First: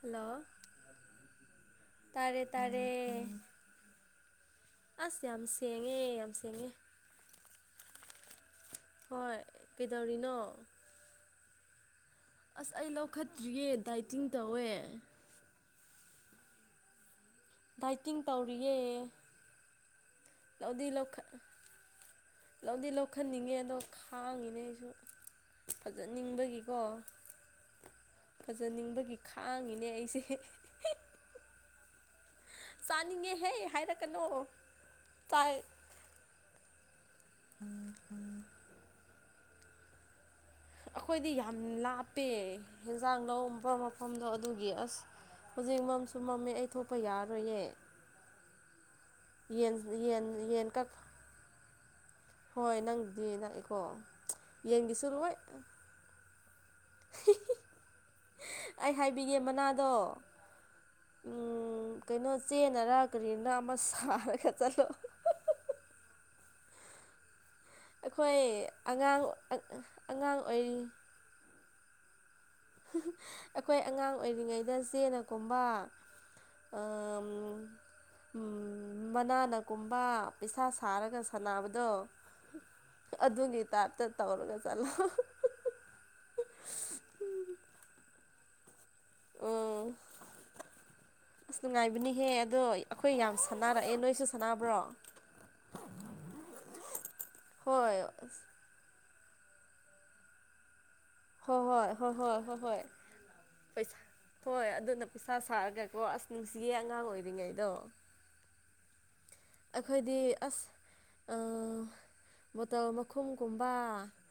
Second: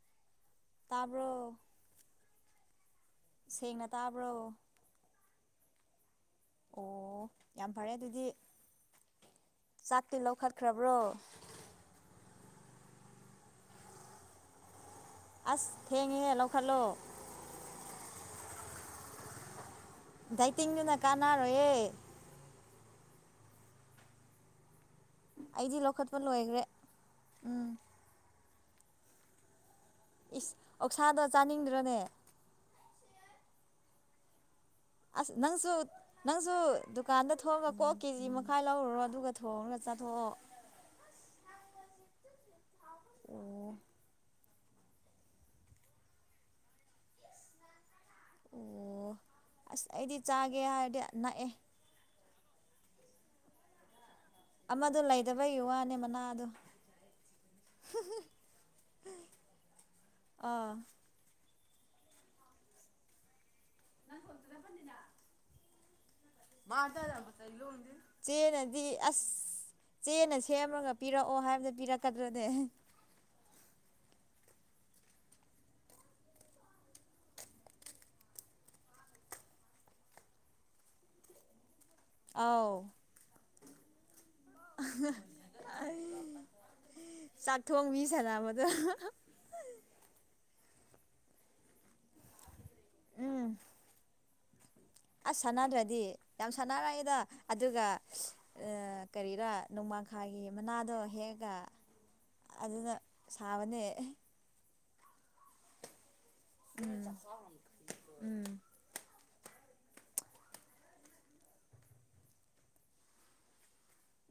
Hello ꯇꯥꯕ꯭ꯔꯣ ꯇꯥꯔꯦ ꯇꯥꯔꯦ ꯁꯦꯡꯅ ꯇꯥꯕ꯭ꯔꯣ ꯑꯁ ꯌꯥꯝ ꯁꯦꯡꯉꯦ ꯌꯥꯝ ꯁꯦꯡꯉꯦ ꯑꯣ ꯌꯥꯝ ꯐꯔꯦ ꯑꯗꯨꯗꯤ ꯍꯣꯏ ꯆꯥꯛꯇꯤ ꯀꯩꯗꯧꯔꯤꯅꯣ ꯂꯧꯈꯠꯈ꯭ꯔꯕ꯭ꯔꯣ ꯑꯁ ꯑꯩ ꯂꯧꯈꯠꯇ꯭ꯔꯤꯌꯦ ꯗꯥꯏꯇꯤꯡ ꯇꯧꯋꯦ ꯑꯁ ꯊꯦꯡꯉꯦꯍꯦ ꯂꯧꯈꯠꯂꯣ ꯗꯥꯏꯇꯤꯡ ꯇꯧꯔꯤꯌꯦ ꯂꯧꯗꯤ ꯗꯥꯏꯇꯤꯡꯗꯨꯅ ꯂꯧꯈꯠ ꯀꯥꯟꯅꯔꯣꯏꯌꯦ ꯂꯧꯗꯤ ꯂꯧꯈꯠꯅꯤꯡꯉꯦ ꯑꯗꯣ ꯈꯥꯡꯉꯤꯅꯦ ꯑꯩꯁꯨ ꯑꯩꯗꯤ ꯂꯧꯈꯠꯄ ꯂꯣꯏꯈ꯭ꯔꯦ ꯐꯖꯅꯤꯡꯕꯒꯤꯀꯣ ꯎꯝ ꯐꯖꯅꯤꯡꯕꯒꯤ ꯈꯥꯡꯉꯤꯅꯦ ꯑꯩꯁꯦ ꯑꯣꯛꯁꯥꯗꯣ ꯆꯥꯅꯤꯡꯗ꯭ꯔꯣꯅꯦ ꯆꯥꯅꯤꯡꯉꯦꯍꯦ ꯍꯥꯏꯔꯛꯀꯅꯣ ꯑꯁ ꯆꯥꯏ ꯅꯪꯁꯨ ꯅꯪꯁꯨ ꯗꯨꯀꯥꯟꯗ ꯊꯣꯛꯣꯡꯑꯒ ꯀꯣꯛ ꯀꯦꯖꯤ ꯃꯈꯥꯏ ꯂꯧꯔꯨꯔꯣ ꯑꯗꯨꯒ ꯊꯣꯡꯑꯒ ꯆꯥꯊꯣꯛꯑꯣ ꯑꯩꯈꯣꯏꯗꯤ ꯌꯥꯝ ꯂꯥꯞꯄꯦ ꯍꯟꯖꯥꯡ ꯂꯧ ꯃꯐꯝ ꯃꯐꯝꯗꯣ ꯑꯗꯨꯒꯤ ꯑꯁ ꯍꯧꯖꯤꯛ ꯃꯝꯁꯨ ꯃꯝꯃꯦ ꯑꯩ ꯊꯣꯛꯄ ꯌꯥꯔꯣꯏꯌꯦ ꯑꯣ ꯌꯦꯟ ꯌꯦꯟ ꯌꯦꯟ ꯀꯛ ꯅꯥꯛꯑꯦ ꯍꯣꯏ ꯅꯪꯒꯤꯗꯤ ꯅꯛꯑꯦꯀꯣ ꯌꯦꯟꯒꯤꯁꯨ ꯑꯃꯗ‌ꯣ ꯂꯣꯏ ꯂꯩꯗꯕꯒꯤ ꯋꯥꯅꯦ ꯃꯅꯥꯗꯣ ꯑꯩ ꯍꯥꯏꯕꯤꯒꯦ ꯃꯅꯥꯗꯣ ꯑꯥ ꯎꯝ ꯀꯩꯅꯣ ꯆꯦꯟꯅꯔ ꯀꯔꯤꯅꯔ ꯑꯃ ꯁꯥꯔꯒ ꯆꯠꯂꯣ [unintelligible] ꯑꯩꯈꯣꯏ ꯆꯦꯅꯗꯤ ꯑꯉꯥꯡ ꯑꯁ ꯆꯦꯅ ꯑꯉꯥꯡ ꯑꯣꯏꯔꯤ ꯁꯦꯝꯃꯒ ꯄꯤꯔꯛꯑꯣ ꯍꯥꯏꯕꯗ ꯄꯤꯔꯛꯀꯗ꯭ꯔꯅꯦ ꯑꯩꯈꯣꯏ ꯑꯉꯥꯡ ꯑꯣꯏꯔꯤꯉꯩꯗ ꯆꯦꯅꯒꯨꯝꯕ ꯑꯝ ꯃꯅꯥꯅ ꯀꯨꯝꯕ ꯄꯩꯁꯥ ꯁꯥꯔꯒ ꯁꯥꯟꯅꯕꯗꯣ ꯑꯥꯎ ꯑꯗꯨꯒꯤ ꯇꯥꯏꯞꯇ ꯇꯧꯔꯒ ꯑꯩ ꯆꯠꯂꯣ [unintelligible] ꯆꯥꯛꯊꯣꯡꯕꯤ ꯁꯥꯟꯅꯕꯗꯣ ꯑꯣ ꯑꯁ ꯅꯨꯡꯉꯥꯏꯕꯅꯤꯍꯦ ꯑꯗꯣ ꯑꯩꯈꯣꯏ ꯌꯥꯝ ꯎꯝ ꯁꯥꯟꯅꯔꯛꯑꯦ ꯅꯣꯏꯁꯨ ꯁꯥꯟꯅꯕ꯭ꯔꯣ ꯑꯁ ꯁꯥꯟꯅꯗ꯭ꯔꯗꯤ ꯌꯥꯝ ꯁꯥꯟꯅꯔꯛꯑꯗ ꯑꯗꯨꯒ ꯍꯣꯏ ꯀꯔꯤꯔꯥ ꯅꯣꯡꯃꯥꯡꯈꯥꯒꯤ ꯃꯅꯥꯗꯣ ꯍꯦꯛ ꯑ ꯍꯣꯏ ꯍꯣꯏ ꯍꯣꯏ ꯍꯣꯏ ꯍꯣꯏ ꯍꯣꯏ ꯑꯗꯨꯅ ꯁꯥꯕꯅꯦ ꯄꯩꯁꯥ ꯍꯣꯏ ꯑꯗꯨꯅ ꯄꯩꯁꯥ ꯁꯥꯔꯒꯀꯣ ꯑꯁ ꯅꯨꯡꯁꯤꯌꯦ ꯑꯉꯥꯡ ꯑꯣꯏꯔꯤꯉꯩꯗꯣ ꯎꯝ ꯑꯩꯈꯣꯏꯗꯤ ꯑꯁ ꯕꯣꯇꯜ ꯃꯈꯨꯝꯒꯨꯝꯕ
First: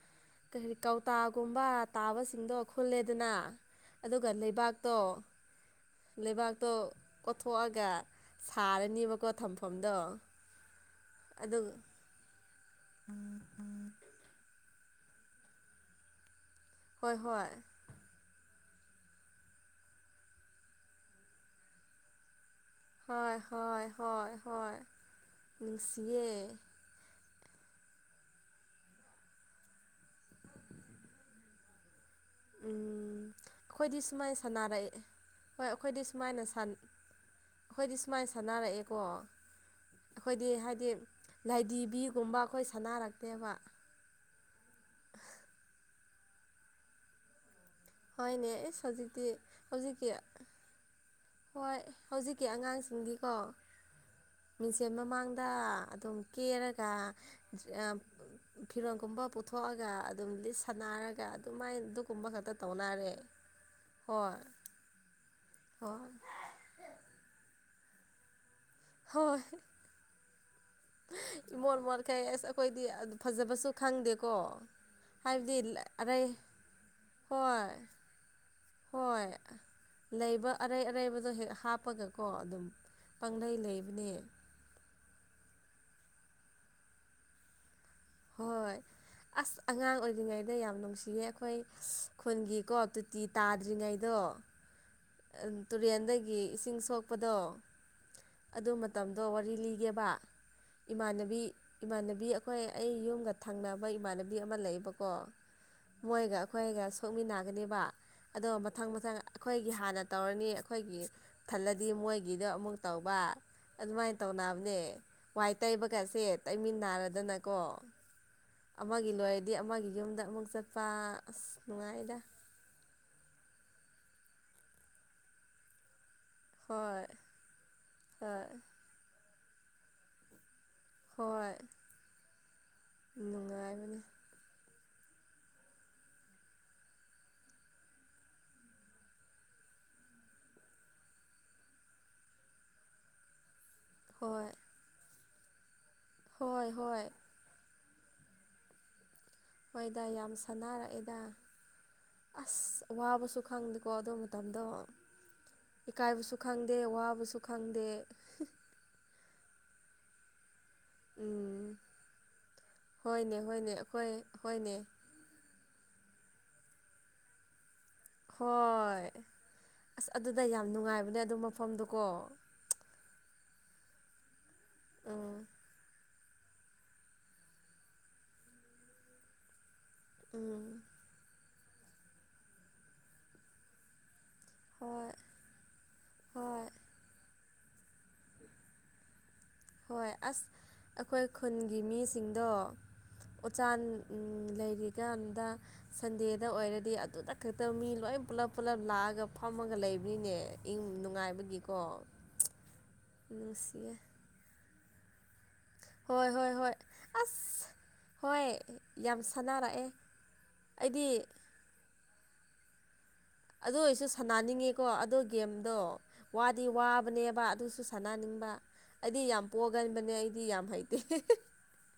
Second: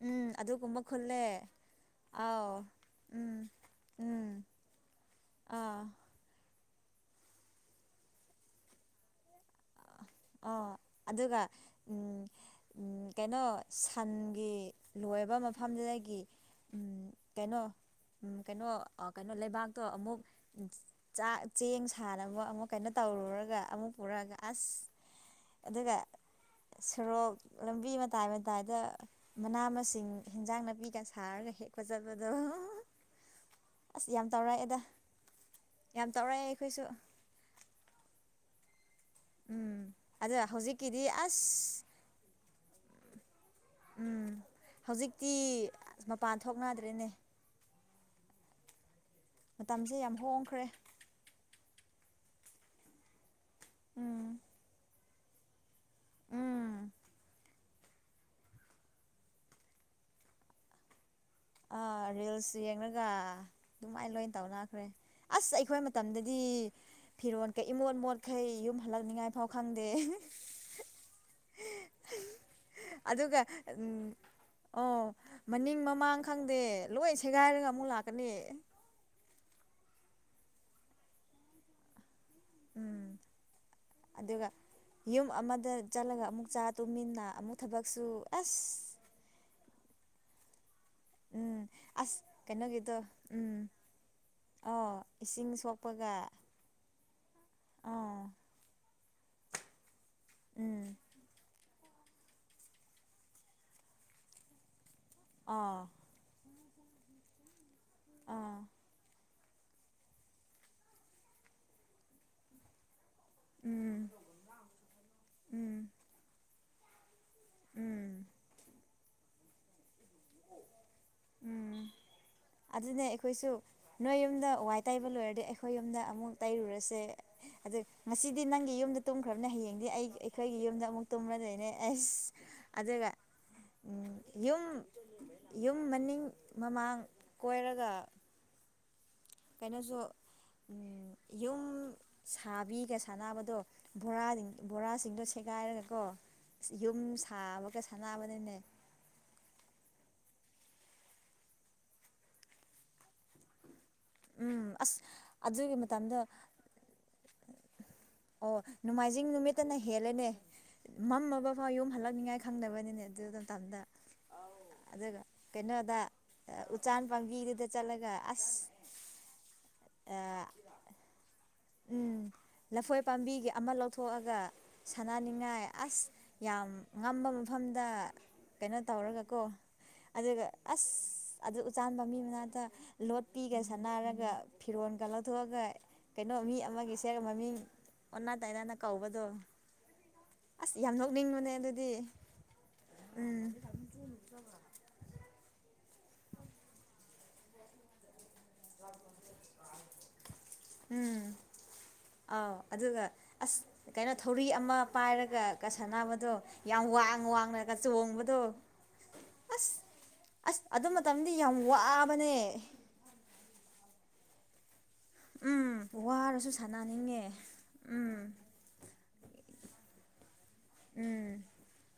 ꯎꯝ ꯀꯔꯤ ꯑꯗꯨꯒꯨꯝꯕ ꯈꯨꯜꯂꯦ ꯀꯧꯇꯥꯒꯨꯝꯕ ꯑꯥꯎ ꯇꯥꯕꯁꯤꯡꯗꯣ ꯈꯨꯜꯂꯦꯗꯅ ꯎꯝ ꯑꯗꯨꯒ ꯎꯝ ꯂꯩꯕꯥꯛꯇꯣ ꯑꯥ ꯂꯩꯕꯥꯛꯇꯣ ꯀꯠꯊꯣꯛꯑꯒ ꯁꯥꯔꯅꯦꯕꯀꯣ ꯊꯝꯐꯝꯗꯣ ꯑ ꯑꯗꯨꯒ ꯑꯗꯨ ꯀꯩꯅꯣ ꯁꯟꯒꯤ ꯂꯣꯏꯔꯕ ꯃꯐꯝꯗꯨꯗꯒꯤ ꯎꯝ ꯍꯣꯏ ꯍꯣꯏ ꯀꯩꯅꯣ ꯀꯩꯅꯣ ꯀꯩꯅꯣ ꯂꯩꯕꯥꯛꯇꯣ ꯑꯃꯨꯛ ꯆꯥꯛ ꯆꯦꯡ ꯁꯥꯟꯅꯕ ꯑꯃꯨꯛ ꯀꯩꯅꯣ ꯍꯣꯏ ꯇꯧꯔꯨꯔꯒ ꯍꯣꯏ ꯑꯃꯨꯛ ꯍꯣꯏ ꯄꯨꯔꯛꯑꯒ ꯑꯁ ꯍꯣꯏ ꯑꯗꯨꯒ ꯅꯨꯡꯁꯤꯌꯦ ꯁꯣꯔꯣꯛ ꯂꯝꯕꯤ ꯃꯇꯥꯏ ꯃꯇꯥꯏꯗ ꯃꯅꯥ ꯃꯁꯤꯡ ꯍꯟꯖꯥꯡ ꯅꯥꯄꯤꯒ ꯁꯥꯔꯒ ꯍꯦꯛꯄ ꯆꯠꯄꯗꯣ ꯑꯩꯈꯣꯏꯗꯤ ꯑꯁ ꯌꯥꯝ ꯁꯨꯃꯥꯏꯅ ꯇꯧꯔꯛꯑꯦꯗ ꯁꯥꯟꯅꯔꯛꯑꯦ ꯍꯣꯏ ꯑꯩꯈꯣꯏꯗꯤ ꯌꯥꯝ ꯇꯧꯔꯛꯑꯦ ꯁꯨꯃꯥꯏꯅ ꯑꯩꯈꯣꯏꯁꯨ ꯑꯩꯈꯣꯏꯗꯤ ꯁꯨꯃꯥꯏꯅ ꯁꯥꯟꯅꯥꯔꯛꯑꯦꯀꯣ ꯎꯝ ꯑꯗ ꯑꯩꯈꯣꯏꯗꯤ ꯍꯥꯏꯗꯤ ꯍꯧꯖꯤꯛꯀꯤꯗꯤ ꯑꯁ ꯂꯥꯏꯙꯤꯕꯤꯒꯨꯝꯕ ꯑꯩꯈꯣꯏ ꯁꯥꯟꯅꯔꯛꯇꯦꯕ ꯎꯝ ꯍꯧꯖꯤꯛꯇꯤ ꯃꯄꯥꯟ ꯊꯣꯛꯅꯗ꯭ꯔꯦꯅꯦ ꯍꯣꯏꯅꯦ ꯏꯁ ꯍꯧꯖꯤꯛꯇꯤ ꯃꯇꯝꯁꯦ ꯍꯧꯖꯤꯛꯀꯤ ꯌꯥꯝ ꯍꯣꯡꯈ꯭ꯔꯦ ꯍꯣꯏ ꯍꯧꯖꯤꯛꯀꯤ ꯑꯉꯥꯡꯁꯤꯡꯗꯤꯀꯣ ꯎꯝ ꯃꯤꯡꯁꯦꯟ ꯃꯃꯥꯡ ꯗ [unintelligible] ꯑꯗꯨꯝ ꯀꯦꯔꯒ ꯎꯝ ꯑꯝ ꯐꯤꯔꯣꯟꯜꯒꯨꯝꯕ ꯄꯨꯊꯣꯛꯑꯒ ꯑꯗꯨꯝ ꯂꯤꯠ ꯁꯥꯟꯅꯔꯒ ꯑꯗꯨꯃꯥꯏꯅ ꯑꯗꯨꯒꯨꯝꯕ ꯈꯛꯇ ꯌꯦꯡꯉꯒ ꯇꯧꯅꯔꯦ ꯑꯗꯨꯃꯥꯏꯅ ꯂꯣꯏꯅ ꯍꯣꯏ ꯇꯧꯅꯈ꯭ꯔꯦ ꯑꯁ ꯑꯩꯈꯣꯏ ꯍꯣꯏ ꯃꯇꯝꯗꯗꯤ ꯐꯤꯔꯣꯟꯜꯈꯩ ꯏꯃꯣꯠ ꯃꯣꯠꯈꯩ ꯌꯨꯝ ꯍꯜꯂꯛꯅꯤꯉꯥꯏ ꯍꯣꯏ ꯐꯥꯎ ꯈꯪꯗꯦ ꯏꯃꯣꯠ ꯃꯣꯠꯈꯩ ꯑꯁ ꯑꯩꯈꯣꯏꯗꯤ ꯑꯗꯨꯒ ꯐꯖꯕꯁꯨ ꯎꯝ ꯈꯪꯗꯦꯀꯣ ꯑꯣ ꯍꯥꯏꯕꯗꯤ ꯃꯅꯤꯡ ꯃꯃꯥꯡ ꯑꯔꯩ ꯈꯪꯗꯦ ꯂꯣꯏ ꯁꯦꯒꯥꯏꯔꯒ ꯍꯣꯏ ꯑꯃꯨꯛ ꯂꯥꯛꯀꯅꯤ ꯍꯣꯏ ꯂꯩꯕ ꯑꯔꯩ ꯑꯔꯩꯕꯗꯣ ꯍꯦꯛ ꯍꯥꯞꯄꯒꯀꯣ ꯑꯗꯨꯝ ꯎꯝ ꯄꯥꯡꯂꯩ ꯂꯩꯕꯅꯦ ꯑꯗꯨꯒ ꯌꯨꯝ ꯑꯃꯗ ꯆꯠꯂꯒ ꯑꯃꯨꯛ ꯆꯥ ꯇꯨꯃꯤꯟꯅ ꯑꯃꯨꯛ ꯊꯕꯛꯁꯨ ꯑꯁ ꯍꯣꯏ ꯑꯁ ꯑꯉꯥꯡ ꯑꯣꯏꯔꯤꯉꯩꯗ ꯌꯥꯝ ꯅꯨꯡꯁꯤ ꯁꯤ ꯑ ꯑꯩꯈꯣꯏ ꯎꯝ ꯑꯁ ꯈꯨꯟꯒꯤꯀꯣ ꯇꯣꯇꯤ ꯇꯥꯗ꯭ꯔꯤꯉꯩꯗꯣ ꯑꯣ ꯇꯨꯔꯦꯟꯗꯒꯤ ꯏꯁꯤꯡ ꯁꯣꯛꯄꯗꯣ ꯑꯥ ꯑꯗꯨ ꯃꯇꯝꯗꯣ ꯋꯥꯔꯤ ꯂꯤꯒꯦꯕ ꯎꯝ ꯏꯃꯥꯟꯅꯕꯤ ꯏꯃꯥꯟꯅꯕꯤ ꯑꯩꯈꯣꯏ ꯑꯩ ꯌꯨꯝꯒ ꯊꯪꯅꯕ ꯏꯃꯥꯟꯅꯕꯤ ꯑꯃ ꯂꯩꯌꯦꯕꯀꯣ ꯑꯥ ꯃꯣꯏꯒ ꯑꯩꯈꯣꯏꯒ ꯁꯣꯛꯃꯤꯟꯅꯒꯅꯦꯕ ꯑꯗꯣ ꯑꯥ ꯃꯊꯪ ꯃꯊꯪ ꯒꯤ ꯍꯥꯟꯅ ꯇꯧꯔꯅꯤ ꯑꯩꯈꯣꯏꯒꯤ ꯊꯜꯂꯗꯤ ꯃꯣꯏꯒꯤꯗꯣ ꯑꯃꯨꯛ ꯇꯧꯕ ꯎꯝ ꯑꯗꯨꯃꯥꯏꯅ ꯇꯧꯅꯕꯅꯦ ꯋꯥꯏ ꯎꯝ ꯇꯩꯕꯒꯁꯦ ꯇꯩꯃꯤꯟꯅꯅꯥꯔꯗꯅ ꯀꯣ ꯎꯝ ꯑꯃꯒꯤ ꯂꯣꯏꯔꯗꯤ ꯑꯃꯒꯤ ꯌꯨꯝꯗ ꯑꯃꯨꯛ ꯆꯠꯄ ꯑꯁ ꯎꯝ ꯅꯨꯡꯉꯥꯏꯗ ꯑꯗꯨꯅꯦ ꯑꯩꯈꯣꯏꯁꯨ ꯅꯣꯏ ꯌꯨꯝꯗ ꯋꯥꯏ ꯇꯩꯕ ꯂꯣꯏꯔꯗꯤ ꯑꯩꯈꯣꯏ ꯌꯨꯝꯗ ꯑꯃꯨꯛ ꯇꯩꯔꯨꯔꯁꯦ ꯍꯣꯏ ꯑꯗꯨ ꯉꯁꯤꯗꯤ ꯍꯣꯏ ꯅꯪꯒꯤ ꯌꯨꯝꯗ ꯇꯨꯝꯈ꯭ꯔꯅꯦ ꯍꯌꯦꯡꯗꯤ ꯑꯩ ꯑꯩꯒꯤ ꯌꯨꯝꯗ ꯑꯃꯨꯛ ꯇꯨꯝꯂ ꯍꯣꯏ ꯗꯨꯏꯅꯦ ꯑꯁ ꯑꯗꯨꯒ ꯅꯨꯡꯉꯥꯏꯕꯅꯤ ꯌꯨꯝ ꯌꯨꯝ ꯃꯅꯤꯡ ꯃꯃꯥꯡ ꯀꯣꯏꯔꯒ ꯀꯩꯅꯣꯁꯨ ꯌꯨꯝ ꯁꯥꯕꯤꯒ ꯁꯥꯟꯅꯕꯗꯣ ꯕꯣꯔꯥ ꯍꯣꯏ ꯕꯣꯔꯥꯁꯤꯡꯗꯣ ꯁꯦꯒꯥꯏꯔꯒꯀꯣ ꯍꯣꯏ ꯌꯨꯝ ꯍꯣꯏ ꯁꯥꯕꯒ ꯁꯥꯟꯅꯕꯅꯤꯅꯦ ꯍꯣꯏꯗ ꯌꯥꯝ ꯁꯥꯟꯅꯔꯛꯑꯦꯗ ꯑꯁ ꯋꯥꯕꯁꯨ ꯈꯪꯗꯦꯀꯣ ꯑꯗꯣ ꯃꯇꯝꯗꯣ ꯎꯝ ꯑꯁ ꯑꯗꯨꯒꯤ ꯃꯇꯝꯗꯣ ꯏꯀꯥꯏꯕꯁꯨ ꯈꯪꯗꯦ ꯋꯥꯕꯁꯨ ꯈꯪꯗꯦ ꯑꯣ ꯅꯣꯡꯃꯥꯏꯖꯤꯡ ꯅꯨꯃꯤꯠꯇꯅ ꯍꯦꯜꯂꯦꯅꯦ ꯃꯝꯃꯕ ꯐꯥꯎ ꯎꯝ ꯌꯨꯝ ꯍꯜꯂꯛꯅꯤꯉꯥꯏ ꯈꯪꯗꯕꯅꯤꯅꯦ ꯑꯗꯨ ꯍꯣꯏꯅꯦ ꯍꯣꯏꯅꯦ ꯃꯇꯝꯗ ꯑꯩꯈꯣꯏ ꯍꯣꯏꯅꯦ ꯑꯗꯨꯒ ꯀꯩꯅꯣꯗ ꯎꯆꯥꯟ ꯄꯥꯝꯕꯤꯗꯨꯗ ꯆꯠꯂꯒ ꯑꯁ ꯍꯣꯏ ꯑꯁ ꯑꯗꯨꯗ ꯌꯥꯝ ꯅꯨꯡꯉꯥꯏꯕꯅꯦ ꯑꯗꯨ ꯃꯐꯝꯗꯨꯀꯣ ꯎꯝ ꯂꯐꯣꯏ ꯄꯥꯝꯕꯤꯒꯤ ꯑꯃ ꯂꯧꯊꯣꯛꯑꯒ ꯎꯝ ꯁꯥꯟꯅꯅꯤꯡꯉꯥꯏ ꯑꯁ ꯌꯥꯝ ꯉꯝꯕ ꯃꯐꯝꯗ ꯀꯩꯅꯣ ꯇꯧꯔꯒꯀꯣ ꯑꯗꯨꯒ ꯎꯝ ꯑꯁ ꯑꯗꯨ ꯎꯆꯥꯟ ꯃꯃꯤ ꯃꯅꯥꯛꯇ ꯂꯣꯠꯄꯤꯒ ꯁꯥꯟꯅꯔꯒ ꯐꯤꯔꯣꯟꯒꯥ ꯍꯣꯏ ꯂꯧꯊꯣꯛꯑꯒ ꯀꯩꯅꯣ ꯃꯤ ꯍꯣꯏ ꯑꯃꯒꯤꯁꯦ ꯃꯃꯤꯡ ꯑꯣꯟꯅ ꯇꯥꯏꯅꯥꯅ ꯀꯧꯕꯗꯣ ꯍꯣꯏ ꯑꯁ ꯌꯥꯝ ꯑꯩꯈꯣꯏ ꯅꯣꯛꯅꯤꯡꯕꯅꯦ ꯈꯨꯟꯒꯤ ꯑꯗꯨꯗꯤ ꯃꯤꯁꯤꯡꯗꯣ ꯎꯝ ꯎꯆꯥꯟ ꯂꯩꯔꯤꯀꯥꯟꯗ ꯁꯟꯗꯦꯗ ꯑꯣꯏꯔꯗꯤ ꯑꯗꯨꯗ ꯈꯛꯇ ꯃꯤ ꯂꯣꯏ ꯄꯨꯂꯞ ꯄꯨꯂꯞ ꯂꯥꯛꯑꯒ ꯐꯝꯃꯒ ꯂꯩꯕꯅꯤꯅꯦ ꯏꯪ ꯎꯝ ꯅꯨꯡꯉꯥꯏꯕꯒꯤꯀꯣ ꯑꯥꯎ ꯑꯗꯨꯒ ꯑꯁ ꯅꯨꯡꯁꯤꯌꯦ ꯀꯩꯅꯣ ꯊꯧꯔꯤ ꯑꯃ ꯄꯥꯏꯔꯒ ꯀ ꯍꯣꯏ ꯁꯥꯟꯅꯕꯗꯣ ꯍꯣꯏ ꯍꯣꯏ ꯌꯥꯝ ꯋꯥꯡ ꯑꯁ ꯋꯥꯡꯅꯒ ꯆꯣꯡꯕꯗꯣ ꯍꯣꯏ ꯌꯥꯝ ꯑꯁ ꯁꯥꯟꯅꯔꯛꯑꯦ ꯑꯁ ꯑꯗꯨ ꯑꯩꯗꯤ ꯃꯇꯝꯗꯤ ꯌꯥꯝ ꯋꯥꯕꯅꯦ ꯑꯗꯨ ꯑꯣꯏꯔꯁꯨ ꯁꯥꯟꯅꯅꯤꯡꯉꯤꯀꯣ ꯑꯗꯨ ꯒꯦꯝꯗꯣ ꯎꯝ ꯋꯥꯔꯁꯨ ꯋꯥꯗꯤ ꯁꯥꯟꯅꯅꯤꯡꯉꯦ ꯋꯥꯕꯅꯦꯕ ꯑꯗꯨꯁꯨ ꯎꯝ ꯁꯥꯟꯅꯅꯤꯡꯕ ꯑꯩꯗꯤ ꯌꯥꯝ ꯄꯣꯒꯟꯕꯅꯦ ꯑꯩꯗꯤ ꯌꯥꯝ ꯍꯩꯇꯦ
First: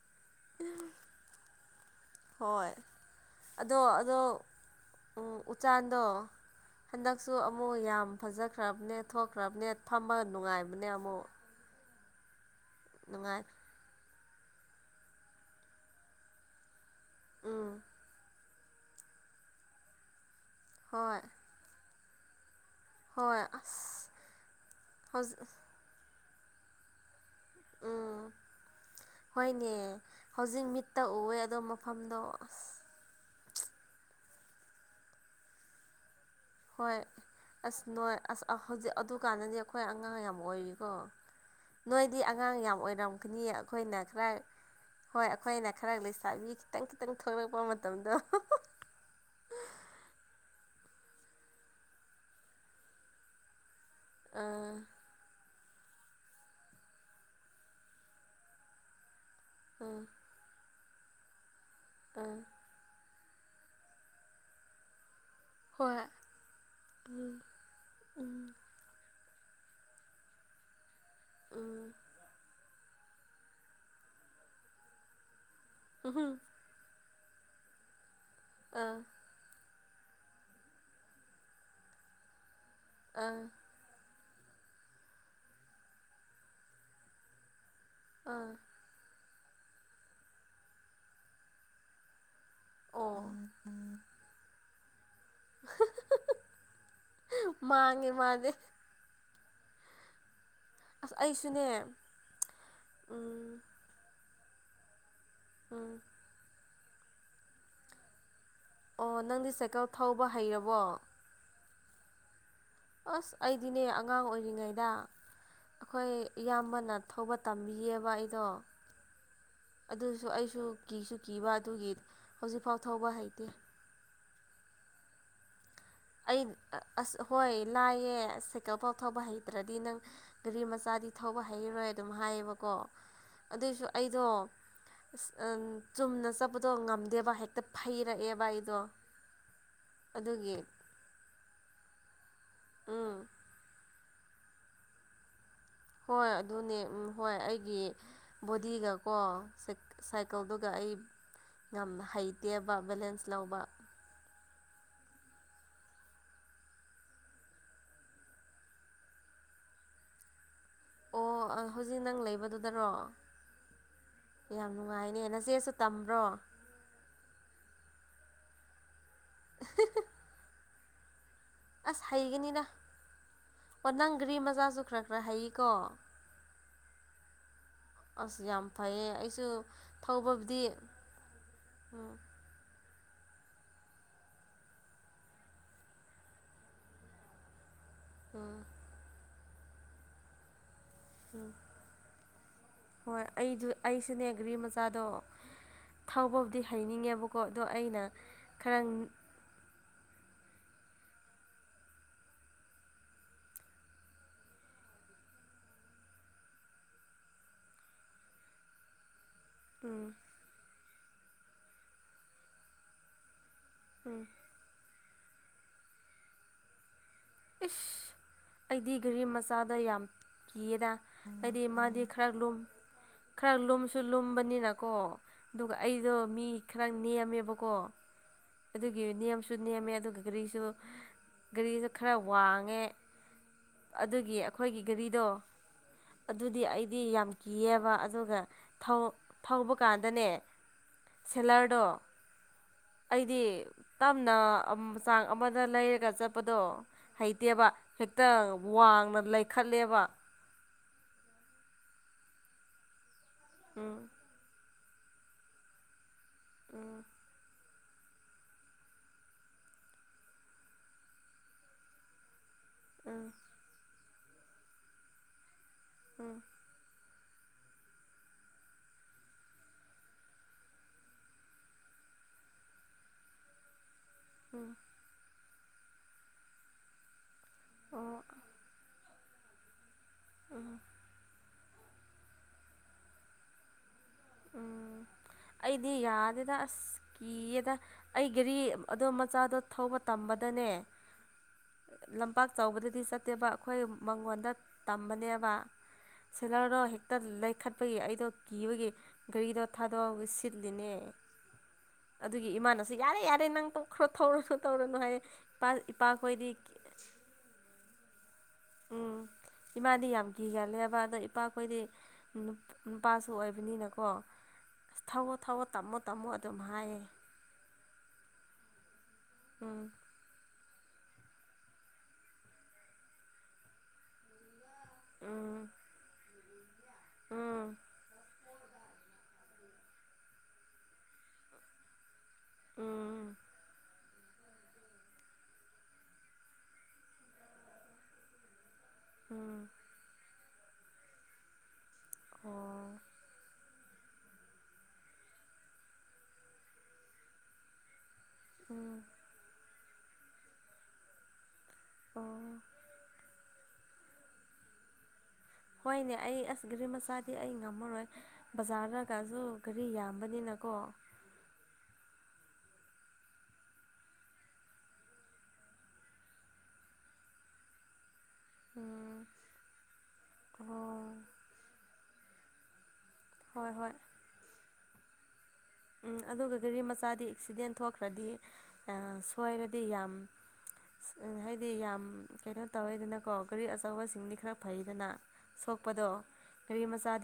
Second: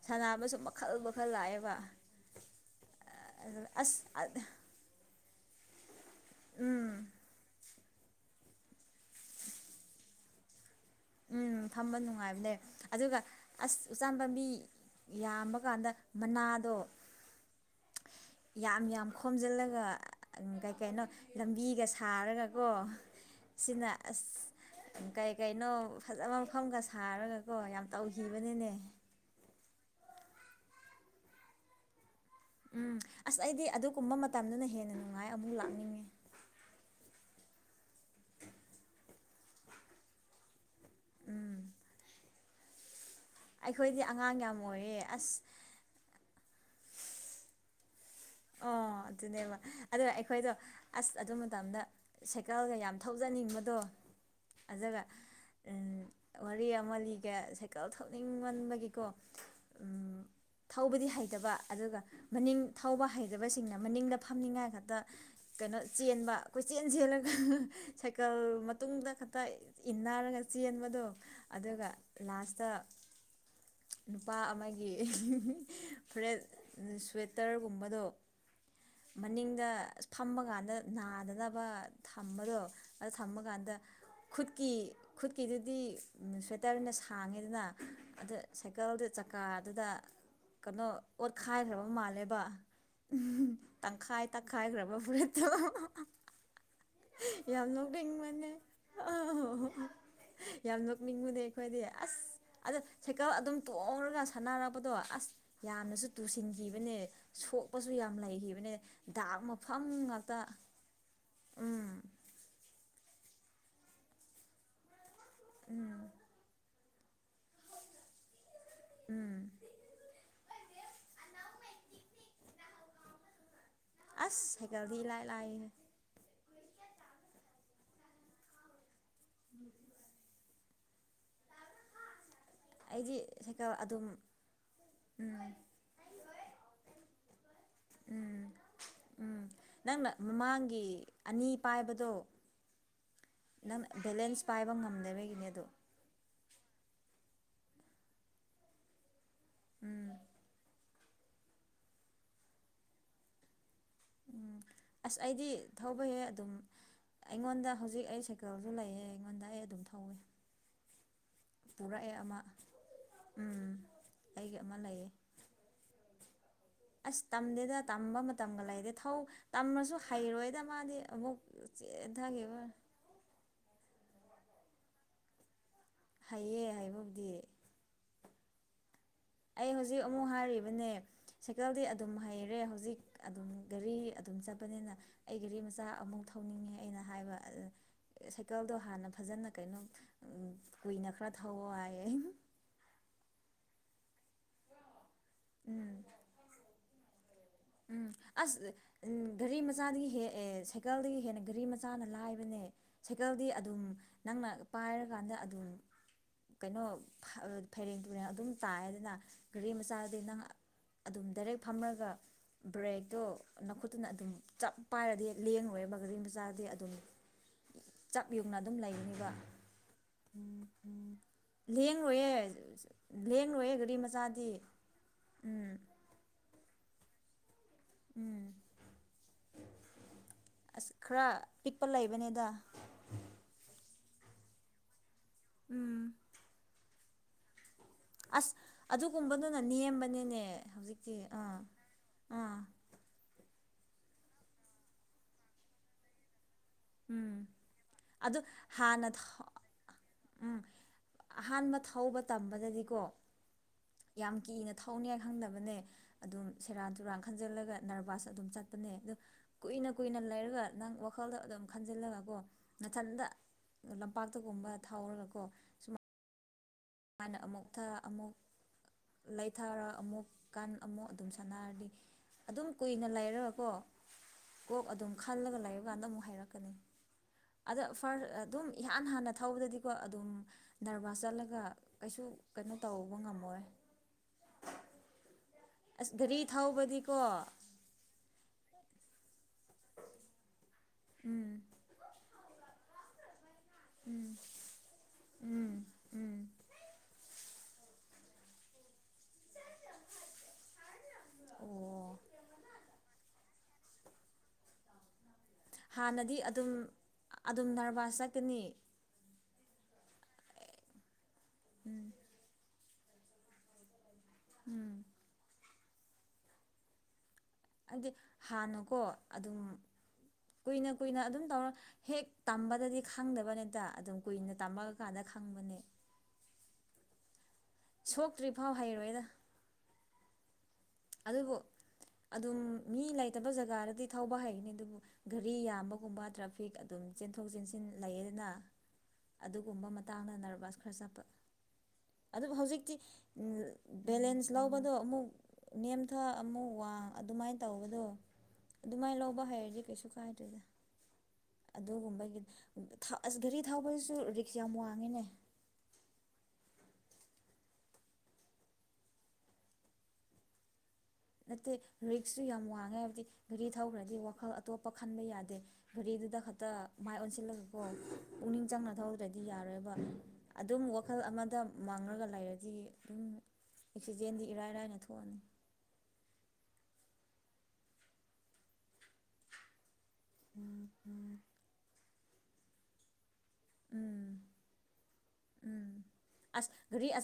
ꯁꯟꯅꯕꯁꯨ ꯃꯈꯜ-ꯃꯈꯜ ꯂꯥꯛꯑꯦꯕ ꯍꯣꯏ ꯑꯗꯨ ꯑꯗꯣ ꯑꯗꯣ ꯑꯁ ꯎꯆꯥꯟꯗꯣ ꯍꯟꯗꯛꯁꯨ ꯑꯃꯨꯛ ꯌꯥꯝ ꯐꯖꯈ꯭ꯔꯕꯅꯦ ꯊꯣꯛꯈ꯭ꯔꯕꯅꯦ ꯐꯝꯕ ꯅꯨꯡꯉꯥꯏꯕꯅꯦ ꯑꯃꯨꯛ ꯎꯝ ꯐꯝꯕ ꯅꯨꯡꯉꯥꯏꯕꯅꯦ ꯑꯗꯨꯒ ꯅꯨꯡꯉꯥꯏ ꯑꯁ ꯎꯆꯥꯟ ꯄꯝꯕꯤ ꯌꯥꯝꯕ ꯀꯥꯟꯗ ꯃꯅꯥꯗꯣ ꯎꯝ ꯌꯥꯝ ꯌꯥꯝ ꯈꯣꯝꯖꯤꯜꯂꯒ ꯀꯩ ꯀꯩꯅꯣ ꯍꯣꯏ ꯂꯝꯕꯤꯒ ꯁꯥꯔꯒꯀꯣ ꯍꯣꯏ ꯑꯁ ꯁꯤꯅ ꯑꯁ ꯀꯩ ꯍꯧꯖꯤꯛ ꯀꯩꯅꯣ ꯐꯖꯕ ꯃꯐꯝꯒ ꯁꯥꯔꯒꯀꯣ ꯌꯥꯝ ꯎꯝ ꯇꯧꯈꯤꯕꯅꯤꯅꯦ ꯍꯣꯏꯅꯦ ꯍꯧꯖꯤꯛ ꯃꯤꯠꯇ ꯎꯑꯦ ꯑꯗꯣ ꯃꯐꯝꯗꯣ ꯎꯝ ꯑꯁ ꯑꯩꯗꯤ ꯑꯗꯨꯒꯨꯝꯕ ꯃꯇꯝꯗꯨꯅ ꯍꯦꯟꯅ ꯅꯨꯡꯉꯥꯏ ꯑꯃꯨꯛ ꯂꯥꯛꯅꯤꯡꯉꯤ ꯍꯣꯏ ꯑꯁ ꯅꯣꯏ ꯑꯁ ꯍꯧꯖꯤꯛ ꯑꯗꯨꯀꯥꯟꯗꯗꯤ ꯑꯩꯈꯣꯏ ꯑꯉꯥꯡ ꯌꯥꯝ ꯑꯣꯏꯔꯤ ꯑꯣ ꯅꯣꯏꯗꯤ ꯑꯉꯥꯡ ꯌꯥꯝ ꯑꯣꯏꯔꯝꯒꯅꯤ ꯑꯩꯈꯣꯏꯅ ꯑꯩꯈꯣꯏꯗꯤ ꯈꯔ ꯑꯉꯥꯡ ꯌꯥꯝ ꯑꯣꯏꯔꯦ ꯍꯣꯏ ꯑꯁ ꯑꯩꯈꯣꯏꯅ ꯈꯔ ꯂꯩꯁꯥꯕꯤ ꯈꯤꯇꯪ ꯈꯤꯇꯪ ꯊꯣꯛꯂꯛꯄ ꯃꯇꯝꯗꯣ ꯑꯣ ꯑꯗꯨꯅꯦꯕ ꯑꯗ ꯑꯩꯈꯣꯏꯗꯣ ꯑꯁ ꯑꯗꯨ ꯃꯇꯝꯗ ꯁꯥꯏꯀꯜꯒ ꯌꯥꯝ ꯊꯧꯖꯅꯤꯡꯕꯗꯣ ꯑꯥ ꯑꯗꯨꯒ ꯋꯥꯔꯤ ꯑꯃ ꯂꯤꯒꯦ ꯁꯥꯏꯀꯜ ꯊꯧꯅꯤꯡꯃꯟꯕꯒꯤꯀꯣ ꯑꯣꯝ ꯊꯧꯕꯗꯤ ꯍꯩꯇꯕ ꯑꯗꯨꯒ ꯑꯥ ꯃꯅꯤꯡ ꯊꯧꯕ ꯍꯩ ꯐꯖꯕ ꯁꯤꯡꯅ ꯃꯅꯤꯡꯗ ꯐꯝꯅꯤꯡꯉꯥꯏ ꯈꯛꯇ ꯀꯩꯅꯣ ꯍꯣꯏ ꯆꯦꯟꯕ ꯑꯩꯈꯣꯏ ꯆꯦꯟ ꯆꯦꯜꯂꯒ ꯎꯝ ꯁꯥꯏꯀꯜ ꯎꯝ ꯇꯨꯡꯗ ꯈꯛꯇ ꯏꯟꯅꯔꯒ ꯆꯦꯟꯕꯗꯣ ꯑꯗꯨꯒ ꯂꯥꯁꯇ ꯅꯨꯄꯥ ꯑꯃꯒꯤ ꯎꯝ ꯎꯝ ꯐꯨꯔꯤꯠ ꯁ꯭ꯋꯦꯇꯔꯒꯨꯝꯕꯗꯣ ꯑꯥ ꯃꯅꯤꯡꯗ ꯑꯁ ꯐꯃ ꯀꯥꯟꯗ ꯅꯥꯗꯅꯕ ꯊꯝꯕꯗꯣ ꯑꯗ ꯊꯝꯕ ꯑꯥ ꯀꯥꯟꯗ ꯈꯨꯠꯀꯤ ꯈꯨꯠꯀꯤꯗꯨꯗꯤ ꯁ꯭ꯋꯦꯇꯔꯅ ꯁꯥꯡꯉꯦꯗꯅ ꯑꯗ ꯑꯥ ꯁꯥꯏꯀꯜꯗꯤ ꯆꯀꯥꯗꯨꯗ ꯀꯩꯅꯣ ꯑꯣꯠꯈꯥꯏꯈ꯭ꯔꯕ ꯃꯥꯜꯂꯦꯕ ꯑꯣ ꯇꯪꯈꯥꯏ ꯇꯪꯈꯥꯏꯈ꯭ꯔꯕ ꯐꯔꯠ ꯌꯥꯝ ꯃꯥꯡꯉꯦ ꯅꯣꯛꯅꯤꯡꯕꯅꯦ ꯃꯥꯗꯤ ꯌꯥꯝ ꯑꯁ ꯅꯣꯛꯅꯤꯡꯕꯗꯤ ꯑꯩꯁꯨꯅꯦ ꯑꯩꯈꯣꯏꯗꯤ ꯑꯁ ꯑꯗꯨ ꯁꯥꯏꯀꯜ ꯑꯗꯨꯝ ꯎꯝ ꯇꯣꯡꯔꯒ ꯁꯥꯟꯅꯔꯛꯄꯗꯣ ꯑꯁ ꯎꯝ ꯌꯥꯝꯅꯁꯨ ꯇꯨꯁꯤꯟꯈꯤꯕꯅꯦ ꯁꯣꯛ ꯁꯣꯛꯄꯁꯨ ꯌꯥꯝ ꯂꯩꯈꯤꯕꯅꯦ ꯑꯣ ꯗꯥꯛ ꯅꯪꯗꯤ ꯃꯐꯝ ꯁꯥꯏꯀꯜ ꯊꯧꯕ ꯉꯥꯛꯇ ꯍꯩꯔꯕꯣ ꯎꯝ ꯑꯁ ꯑꯩꯗꯤꯅꯦ ꯑꯉꯥꯡ ꯑꯣꯏꯔꯤꯉꯩꯗ ꯑꯩꯈꯣꯏ ꯏꯌꯥꯝꯕꯅ ꯊꯧꯕ ꯇꯝꯕꯤꯌꯦꯕ ꯑꯩꯗꯣ ꯎꯝ ꯑꯗꯨꯁꯨ ꯑꯩꯁꯨ ꯀꯤꯁꯨ ꯀꯤꯕ ꯑꯗꯨꯒꯤ ꯍꯧꯖꯤꯛꯐꯥꯎ ꯊꯧꯕ ꯍꯩꯇꯦ ꯑꯁ ꯁꯥꯏꯀꯜꯗꯤ ꯏ ꯂꯥꯏ ꯂꯥꯛꯕꯅꯦ ꯑꯩ ꯑꯁ ꯍꯣꯏ ꯂꯥꯏꯌꯦ ꯁꯥꯏꯀꯜꯐꯥꯎ ꯊꯧꯕ ꯍꯩꯇ꯭ꯔꯗꯤ ꯅꯪ ꯒꯥꯔꯤ ꯃꯆꯥꯗꯤ ꯊꯧꯕ ꯍꯩꯔꯣꯏ ꯑꯗꯨꯝ ꯍꯥꯏꯌꯦꯕꯀꯣ ꯑꯩꯗꯤ ꯁꯥꯏꯀꯜ ꯑꯗꯨꯏꯁꯨ ꯑꯗꯨꯝ ꯑꯩꯗꯣ ꯑꯁ ꯆꯨꯝꯅ ꯆꯠꯄꯗꯣ ꯉꯝꯗꯦꯕ ꯍꯦꯛꯇ ꯐꯩꯔꯛꯑꯦꯕ ꯑꯩꯗꯣ ꯎꯝ ꯅꯪꯅ ꯑꯗꯨꯒꯤ ꯃꯃꯥꯡꯒꯤ ꯑꯅꯤ ꯄꯥꯏꯕꯗꯣ ꯎꯝ ꯅꯪ ꯕꯦꯂꯦꯟꯁ ꯄꯥꯏꯕ ꯉꯝꯗꯕꯒꯤꯅꯦ ꯑꯗꯣ ꯍꯣꯏ ꯑꯗꯨꯅꯦ ꯍꯣꯏ ꯑꯩꯒꯤ ꯕꯣꯗꯤꯒꯀꯣ ꯁꯥꯏꯀꯜꯗꯨꯒ ꯑꯩ ꯌꯥꯝꯅ ꯍꯩꯇꯦꯕ ꯕꯦꯂꯦꯟꯁ ꯂꯧꯕ ꯎꯝ ꯑꯁ ꯑꯩꯗꯤ ꯊꯧꯕꯍꯦ ꯑꯗꯨꯝ ꯑꯩꯉꯣꯟꯗ ꯍꯧꯖꯤꯛ ꯑꯩ ꯁꯥꯏꯀꯜꯁꯨ ꯂꯩꯌꯦ ꯑꯩꯉꯣꯟꯗ ꯑꯩ ꯑꯗꯨꯝ ꯊꯧꯏ ꯑꯣ ꯑ ꯍꯧꯖꯤꯛ ꯅꯪ ꯂꯩꯕꯗꯨꯗꯔꯣ ꯎꯝ ꯑꯩꯒꯤ ꯌꯥꯝ ꯑꯃ ꯂꯩꯌꯦ ꯅꯨꯡꯉꯥꯏꯅꯦ ꯅꯆꯦꯁꯨ ꯇꯝꯕ꯭ꯔꯣ ꯑꯁ ꯇꯝꯗꯦꯗ ꯇꯝꯕ ꯃꯇꯝꯒ ꯂꯩꯗꯦ ꯊꯧ ꯇꯝꯃꯁꯨ ꯍꯩꯔꯣꯏꯗ ꯃꯥꯗꯤ ꯑꯃꯨꯛ ꯑꯁ ꯍꯩꯒꯅꯤꯗ ꯆꯦꯟꯊꯈꯤꯕ ꯑꯣ ꯅꯪ ꯒ꯭ꯔꯤ ꯃꯆꯥꯁꯨ ꯈꯔ-ꯈꯔ ꯍꯩꯌꯦꯀꯣ ꯍꯩꯌꯦ ꯍꯥꯏꯕꯕꯨꯗꯤ ꯑꯁ ꯌꯥꯝ ꯐꯩꯌꯦ ꯑꯩ ꯑꯩ ꯍꯧꯖꯤꯛ ꯑꯃꯨꯛ ꯍꯥꯏꯔꯤꯕꯅꯦ ꯁꯥꯏꯀꯜꯗꯤ ꯑꯗꯨꯝ ꯎꯝ ꯍꯩꯔꯦ ꯍꯧꯖꯤꯛ ꯑꯗꯨꯝ ꯒꯥꯔꯤ ꯑꯗꯨꯝ ꯆꯠꯄꯅꯤꯅ ꯑꯩ ꯒꯥꯔꯤ ꯃꯆꯥ ꯑꯃꯨꯛ ꯊꯧꯅꯤꯡꯉꯦ ꯑꯩꯅ ꯍꯥꯏꯕ ꯎꯝ ꯁꯥꯏꯀꯜꯗꯣ ꯍꯥꯟꯅ ꯐꯖꯅ ꯀꯩꯅꯣ ꯀꯨꯏꯅ ꯈꯔ ꯎꯝ ꯊꯋ ꯍꯥꯏꯌꯦ꯫ ꯍꯣꯏ ꯑꯩꯗꯣ ꯑꯩꯁꯨꯅꯦ ꯒ꯭ꯔꯤ ꯃꯆꯥꯗꯣ ꯎꯝ ꯊꯧꯕꯕꯨꯗꯤ ꯍꯩꯅꯤꯡꯉꯦꯕꯀꯣ ꯑꯗꯣ ꯑꯩ ꯎꯝ ꯑꯁ ꯎꯝ ꯒꯥꯔꯤ ꯃꯆꯥꯗꯒꯤ ꯍꯦꯛꯑ ꯁꯥꯏꯀꯜꯗꯒꯤ ꯍꯦꯟꯅ ꯒꯥꯔꯤ ꯃꯆꯥꯅ ꯂꯥꯏꯕꯅꯦ꯫ ꯁꯥꯏꯀꯜꯗꯤ ꯑꯗꯨꯝ ꯅꯪꯅ ꯄꯥꯏꯔꯀꯥꯟꯗ ꯑꯗꯨꯝ ꯀꯩꯅꯣ ꯐꯩꯔꯦꯡ ꯇꯨꯔꯦꯡ ꯑꯗꯨꯝ ꯇꯥꯏꯑꯦꯗꯅ ꯒꯥꯔꯤ ꯎꯝ ꯃꯆꯥꯗꯤ ꯅꯪ ꯑꯗꯨꯝ ꯗꯥꯏꯔꯦꯛ ꯐꯝꯃꯒ ꯕ꯭ꯔꯦꯛꯇꯣ ꯅꯥꯈꯨꯠꯇꯨꯅ ꯎꯝ ꯑꯗꯨꯝ ꯆꯞ ꯄꯥꯏꯔꯗꯤ ꯂꯦꯡꯂꯣꯏꯕ ꯒꯔꯤ ꯃꯆꯥꯗꯤ ꯑꯗꯨꯝ ꯏꯁ ꯆꯞ ꯌꯨꯡꯅ ꯑꯗꯨꯝ ꯑꯩꯗꯤ ꯒꯥꯔꯤ ꯂꯩꯒꯅꯤꯕ ꯃꯆꯥꯗ ꯌꯥꯝ ꯀꯤꯑꯦꯗ ꯍꯥꯏꯗꯤ ꯃꯥꯗꯤ ꯂꯦꯡꯔꯣꯏꯌꯦ ꯈꯔ ꯂꯨꯝ ꯈꯔ ꯂꯦꯡꯔꯣꯏꯌꯦ ꯒꯥꯔꯤ ꯂꯨꯝꯁꯨ ꯃꯆꯥꯗꯤ ꯂꯨꯝꯕꯅꯤꯅꯀꯣ ꯎꯝ ꯑꯗꯨꯒ ꯑꯩꯗꯣ ꯃꯤ ꯈꯔ ꯅꯦꯝꯃꯦꯕꯀꯣ ꯎꯝ ꯑꯗꯨꯒꯤ ꯅꯦꯝꯁꯨ ꯅꯦꯝꯃꯦ ꯑꯗꯨꯒ ꯒꯥꯔꯤꯁꯨ ꯑꯁ ꯈꯔ ꯄꯤꯛꯄ ꯒꯥꯔꯤꯁꯨ ꯈꯔ ꯂꯩꯕꯅꯦꯗ ꯋꯥꯡꯉꯦ꯫ ꯑꯩ ꯒꯥꯔꯤꯗꯣ ꯎꯝ ꯑꯗꯨꯗꯤ ꯑꯩ ꯗꯤ ꯌꯥꯝ ꯀꯤꯑꯕ ꯑꯁ ꯑꯗꯨꯒꯨꯝꯕꯗꯨꯅ ꯅꯦꯝꯕꯅꯤꯅꯦ ꯍꯧꯖꯤꯛꯇꯤ ꯑꯥ ꯁꯦꯂꯔꯗꯣ ꯑꯥ ꯑꯩꯗꯤ ꯇꯝꯅ ꯆꯥꯡ ꯑꯃꯗ ꯂꯩꯔꯒ ꯆꯠꯄꯗꯣ ꯎꯝ ꯍꯩꯇꯦꯕ ꯑꯗꯨ ꯍꯦꯛꯇꯪ ꯍꯥꯟꯅ ꯋꯥꯡꯅ ꯂꯩꯈꯠꯂꯦꯕ ꯎꯝ ꯑꯍꯥꯟꯕ ꯊꯧꯕ ꯇꯝꯕꯗꯗꯤꯀꯣ ꯎꯝ ꯌꯥꯝ ꯀꯤꯅ ꯊꯧꯅꯤꯅ ꯈꯪꯗꯕꯅꯦ ꯑꯗꯨꯝ ꯁꯦꯔꯥꯟ ꯎꯝ ꯇꯨꯔꯥꯟ ꯈꯟꯖꯜꯂꯒ ꯅꯔꯚꯁ ꯑꯗꯨꯝ ꯆꯠꯄꯅꯦ ꯑꯗꯨ ꯀꯨꯏꯅ-ꯀꯨꯏꯅ ꯂꯩꯔꯒ ꯅꯪ ꯋꯥꯈꯜꯗ ꯑꯗꯨꯝ ꯈꯟꯖꯤꯜꯂꯒ ꯀꯣ ꯅꯥꯊꯟꯗ ꯎꯝ ꯂꯝꯄꯥꯛꯇꯒꯨꯝꯕ ꯊꯥꯎꯔꯒꯀꯣ ꯎꯝ ꯍꯅ ꯑꯃꯨꯛ ꯊ ꯑꯃꯨꯛ ꯂꯩꯊꯥꯔ ꯑꯃꯨꯛ ꯀꯥꯟ ꯑꯃꯨꯛ ꯑꯗꯨꯝ ꯁꯥꯟꯅꯔꯗꯤ ꯑꯗꯨꯝ ꯀꯨꯏꯅ ꯂꯩꯔꯒ ꯀꯣ ꯎꯝ ꯀꯣꯛ ꯑꯗꯨꯝ ꯈꯜꯂꯒ ꯂꯩꯕ ꯀꯥꯟꯗ ꯑꯃꯨꯛ ꯍꯥꯏꯔꯛꯀꯅꯤ ꯑꯗ ꯑꯣ ꯐꯔ ꯑꯗꯨꯝ ꯏꯍꯥꯟ ꯍꯥꯟꯅ ꯊꯧꯕꯗꯗꯤꯀꯣ ꯑꯗꯨꯝ ꯅꯔꯚꯁ ꯆꯠꯂꯒ ꯀꯩꯁꯨ ꯀꯩꯅꯣ ꯇꯧꯕ ꯉꯝꯃꯣꯏ ꯎꯝ ꯑꯩꯗꯤ ꯑꯁ ꯒꯥꯔꯤ ꯌꯥꯗꯗ ꯑꯁ ꯊꯧꯕꯗꯤꯀꯣ ꯀꯌꯦꯗ ꯑꯩ ꯘꯔꯤ ꯑꯗꯣ ꯃꯆꯥꯗꯣ ꯊꯧꯕ ꯇꯝꯕꯗꯅꯦ꯫ ꯎꯝ ꯂꯝꯄꯥꯛ ꯆꯥꯎꯕꯗꯗꯤ ꯆꯠꯇꯦꯕ ꯑꯩꯈꯣꯏ ꯃꯉꯣꯟꯗ ꯇꯝꯕꯅꯦꯕ ꯎꯝ ꯎꯝ ꯁꯤꯂꯔꯗꯣ ꯍꯦꯛꯇ ꯈꯠꯄꯒꯤ ꯑꯩꯗꯣ ꯀꯤꯕꯒꯤ ꯒꯥꯔꯤꯗꯣ ꯊꯥꯗꯣꯛꯑꯒ ꯁꯤꯠꯂꯤꯅꯦ꯫ ꯑꯣ ꯑꯗꯨꯒꯤ ꯏꯃꯥꯅꯁꯨ ꯌꯥꯔꯦ ꯌꯥꯔꯦ ꯅꯪ ꯊꯣꯛꯈ꯭ꯔꯣ ꯊꯧꯔꯁꯨꯨ ꯇꯧꯔꯅꯨ ꯍꯥꯏꯔꯦꯄꯥ ꯍꯥꯟꯅꯗꯤ ꯏꯄꯥꯈꯣꯏꯗꯤ ꯑꯗꯨꯝ ꯑꯗꯨꯝ ꯅꯔꯚꯁ ꯆꯠꯀꯅꯤ ꯎꯝ ꯏꯃꯥꯗꯤ ꯌꯥꯝ ꯀꯤꯒꯜꯂꯦꯕ ꯑꯗꯣ ꯏꯄꯥꯈꯣꯏꯗꯤ ꯅꯨꯄꯥꯁꯨ ꯑꯣꯏꯕꯅꯤꯅꯀꯣ ꯎꯝ ꯑꯁ ꯊꯧꯋꯣ ꯊꯧꯋꯣ ꯇꯝꯃꯣ ꯇꯝꯃꯣ ꯑꯗꯨꯝ ꯍꯥꯏꯌꯦ ꯍꯥꯏꯗꯤ ꯍꯥꯟꯅꯀꯣ ꯑꯗꯨ ꯎꯝ ꯀꯨꯏꯅ ꯀꯨꯏꯅ ꯑꯗꯨꯝ ꯇꯧꯔ ꯍꯦꯛ ꯇꯝꯕꯗꯗꯤ ꯈꯪꯗꯕꯅꯤꯗ ꯑꯗꯨꯝ ꯀꯨꯏꯅ ꯇꯝꯃꯛꯑ ꯀꯥꯟꯗ ꯎꯝ ꯈꯪꯕꯅꯦ ꯎꯝ ꯁꯣꯛꯇ꯭ꯔꯤꯐꯥꯎ ꯍꯩꯔꯣꯏꯗ ꯑꯗꯨꯕꯨ ꯑꯗꯨꯝ ꯃꯤ ꯎꯝ ꯂꯩꯇꯕ ꯖꯒꯥꯗꯗꯤ ꯊꯧꯕ ꯍꯩꯒꯅꯤ ꯑꯗꯨꯕꯨ ꯒꯔꯤ ꯌꯥꯝꯕꯒꯨꯝꯕ ꯇ꯭ꯔꯥꯐꯤꯛ ꯑꯗꯨꯝ ꯆꯦꯟꯊꯣꯛ ꯆꯦꯟꯁꯤꯟ ꯂꯩꯌꯦꯗꯅ ꯎꯝ ꯑꯗꯨꯒꯨꯝꯕ ꯃꯇꯥꯡꯗ ꯅꯔꯚꯁ ꯈꯔ ꯆꯠꯄ ꯑꯗꯨꯕꯨ ꯑꯣ ꯍꯧꯖꯤꯛꯇꯤ ꯕꯦꯂꯦꯟꯁ ꯂꯧꯕꯗꯣ ꯑꯃꯨꯛ ꯅꯦꯝꯊ ꯑꯃꯨꯛ ꯋꯥꯡ ꯑꯗꯨꯃꯥꯏꯅ ꯇꯧꯕꯗꯣ ꯎꯝ ꯑꯗꯨꯃꯥꯏ ꯂꯧꯕ ꯍꯩꯔꯗꯤ ꯀꯩꯁꯨ ꯀꯥꯏꯗꯦꯗ ꯑꯣ ꯑꯗꯨꯒꯨꯝꯕꯒꯤ ꯑꯁ ꯒꯥꯔꯤ ꯊꯥꯎꯧꯕꯗꯨꯁꯨ ꯔꯤꯛꯁ ꯌꯥꯝ ꯋꯥꯡꯉꯤꯅꯦ ꯍꯣꯏꯅꯦ ꯑꯩ ꯑꯁ ꯒꯔꯤ ꯃꯆꯥꯗꯤ ꯑꯩ ꯉꯝꯃꯔꯣꯏ ꯕꯖꯥꯔꯗꯒꯥꯁꯨ ꯒꯥꯔꯤ ꯌꯥꯝꯕꯅꯤꯅ ꯀꯣ ꯅꯠꯇꯦ ꯔꯤꯛꯁꯁꯨ ꯌꯥꯝ ꯋꯥꯡꯉꯦ ꯍꯥꯏꯕꯗꯤ ꯒꯥꯔꯤ ꯊꯧꯈ꯭ꯔꯗꯤ ꯋꯥꯈꯜ ꯑꯇꯣꯞꯄ ꯈꯟꯕ ꯌꯥꯗꯦ ꯒꯥꯔꯤꯗꯨꯗ ꯈꯛꯇ ꯃꯥꯏ ꯑꯣꯟꯁꯤꯜꯂꯒꯀꯣ ꯄꯨꯛꯅꯤꯡ ꯆꯪꯅ ꯎꯝ ꯊꯧꯗ꯭ꯔꯗꯤ ꯌꯥꯔꯣꯏꯕ ꯑꯗꯨꯝ ꯑꯣ ꯋꯥꯈꯜ ꯑꯃꯗ ꯃꯥꯡꯂꯒ ꯂꯩꯔꯗꯤ ꯑꯗꯨꯝ ꯍꯣꯏ ꯍꯣꯏ ꯖꯦꯟꯗꯤ [unintelligible] ꯏꯔꯥꯏ ꯔꯥꯏꯅ ꯊꯣꯛꯑꯅꯤ ꯎꯝ ꯑꯗꯨꯒ ꯒꯥꯔꯤ ꯃꯆꯥꯗꯤ ꯑꯦꯛꯁꯤꯗꯦꯟ ꯊꯣꯛꯈ꯭ꯔꯗꯤ ꯁꯣꯏꯔꯗꯤ ꯌꯥꯝ ꯎꯝ ꯍꯥꯏꯗꯤ ꯌꯥꯝ ꯀꯩꯅꯣ ꯇꯧꯋꯦꯗꯅꯀꯣ ꯒꯥꯔꯤ ꯑꯆꯧꯕꯁꯤꯡꯗꯤ ꯈꯔ ꯐꯩꯗꯅ ꯎꯝ ꯁꯣꯛꯄꯗꯣ ꯑꯁ ꯒꯥꯔꯤ ꯃꯆꯥꯗꯤ ꯑꯆꯧ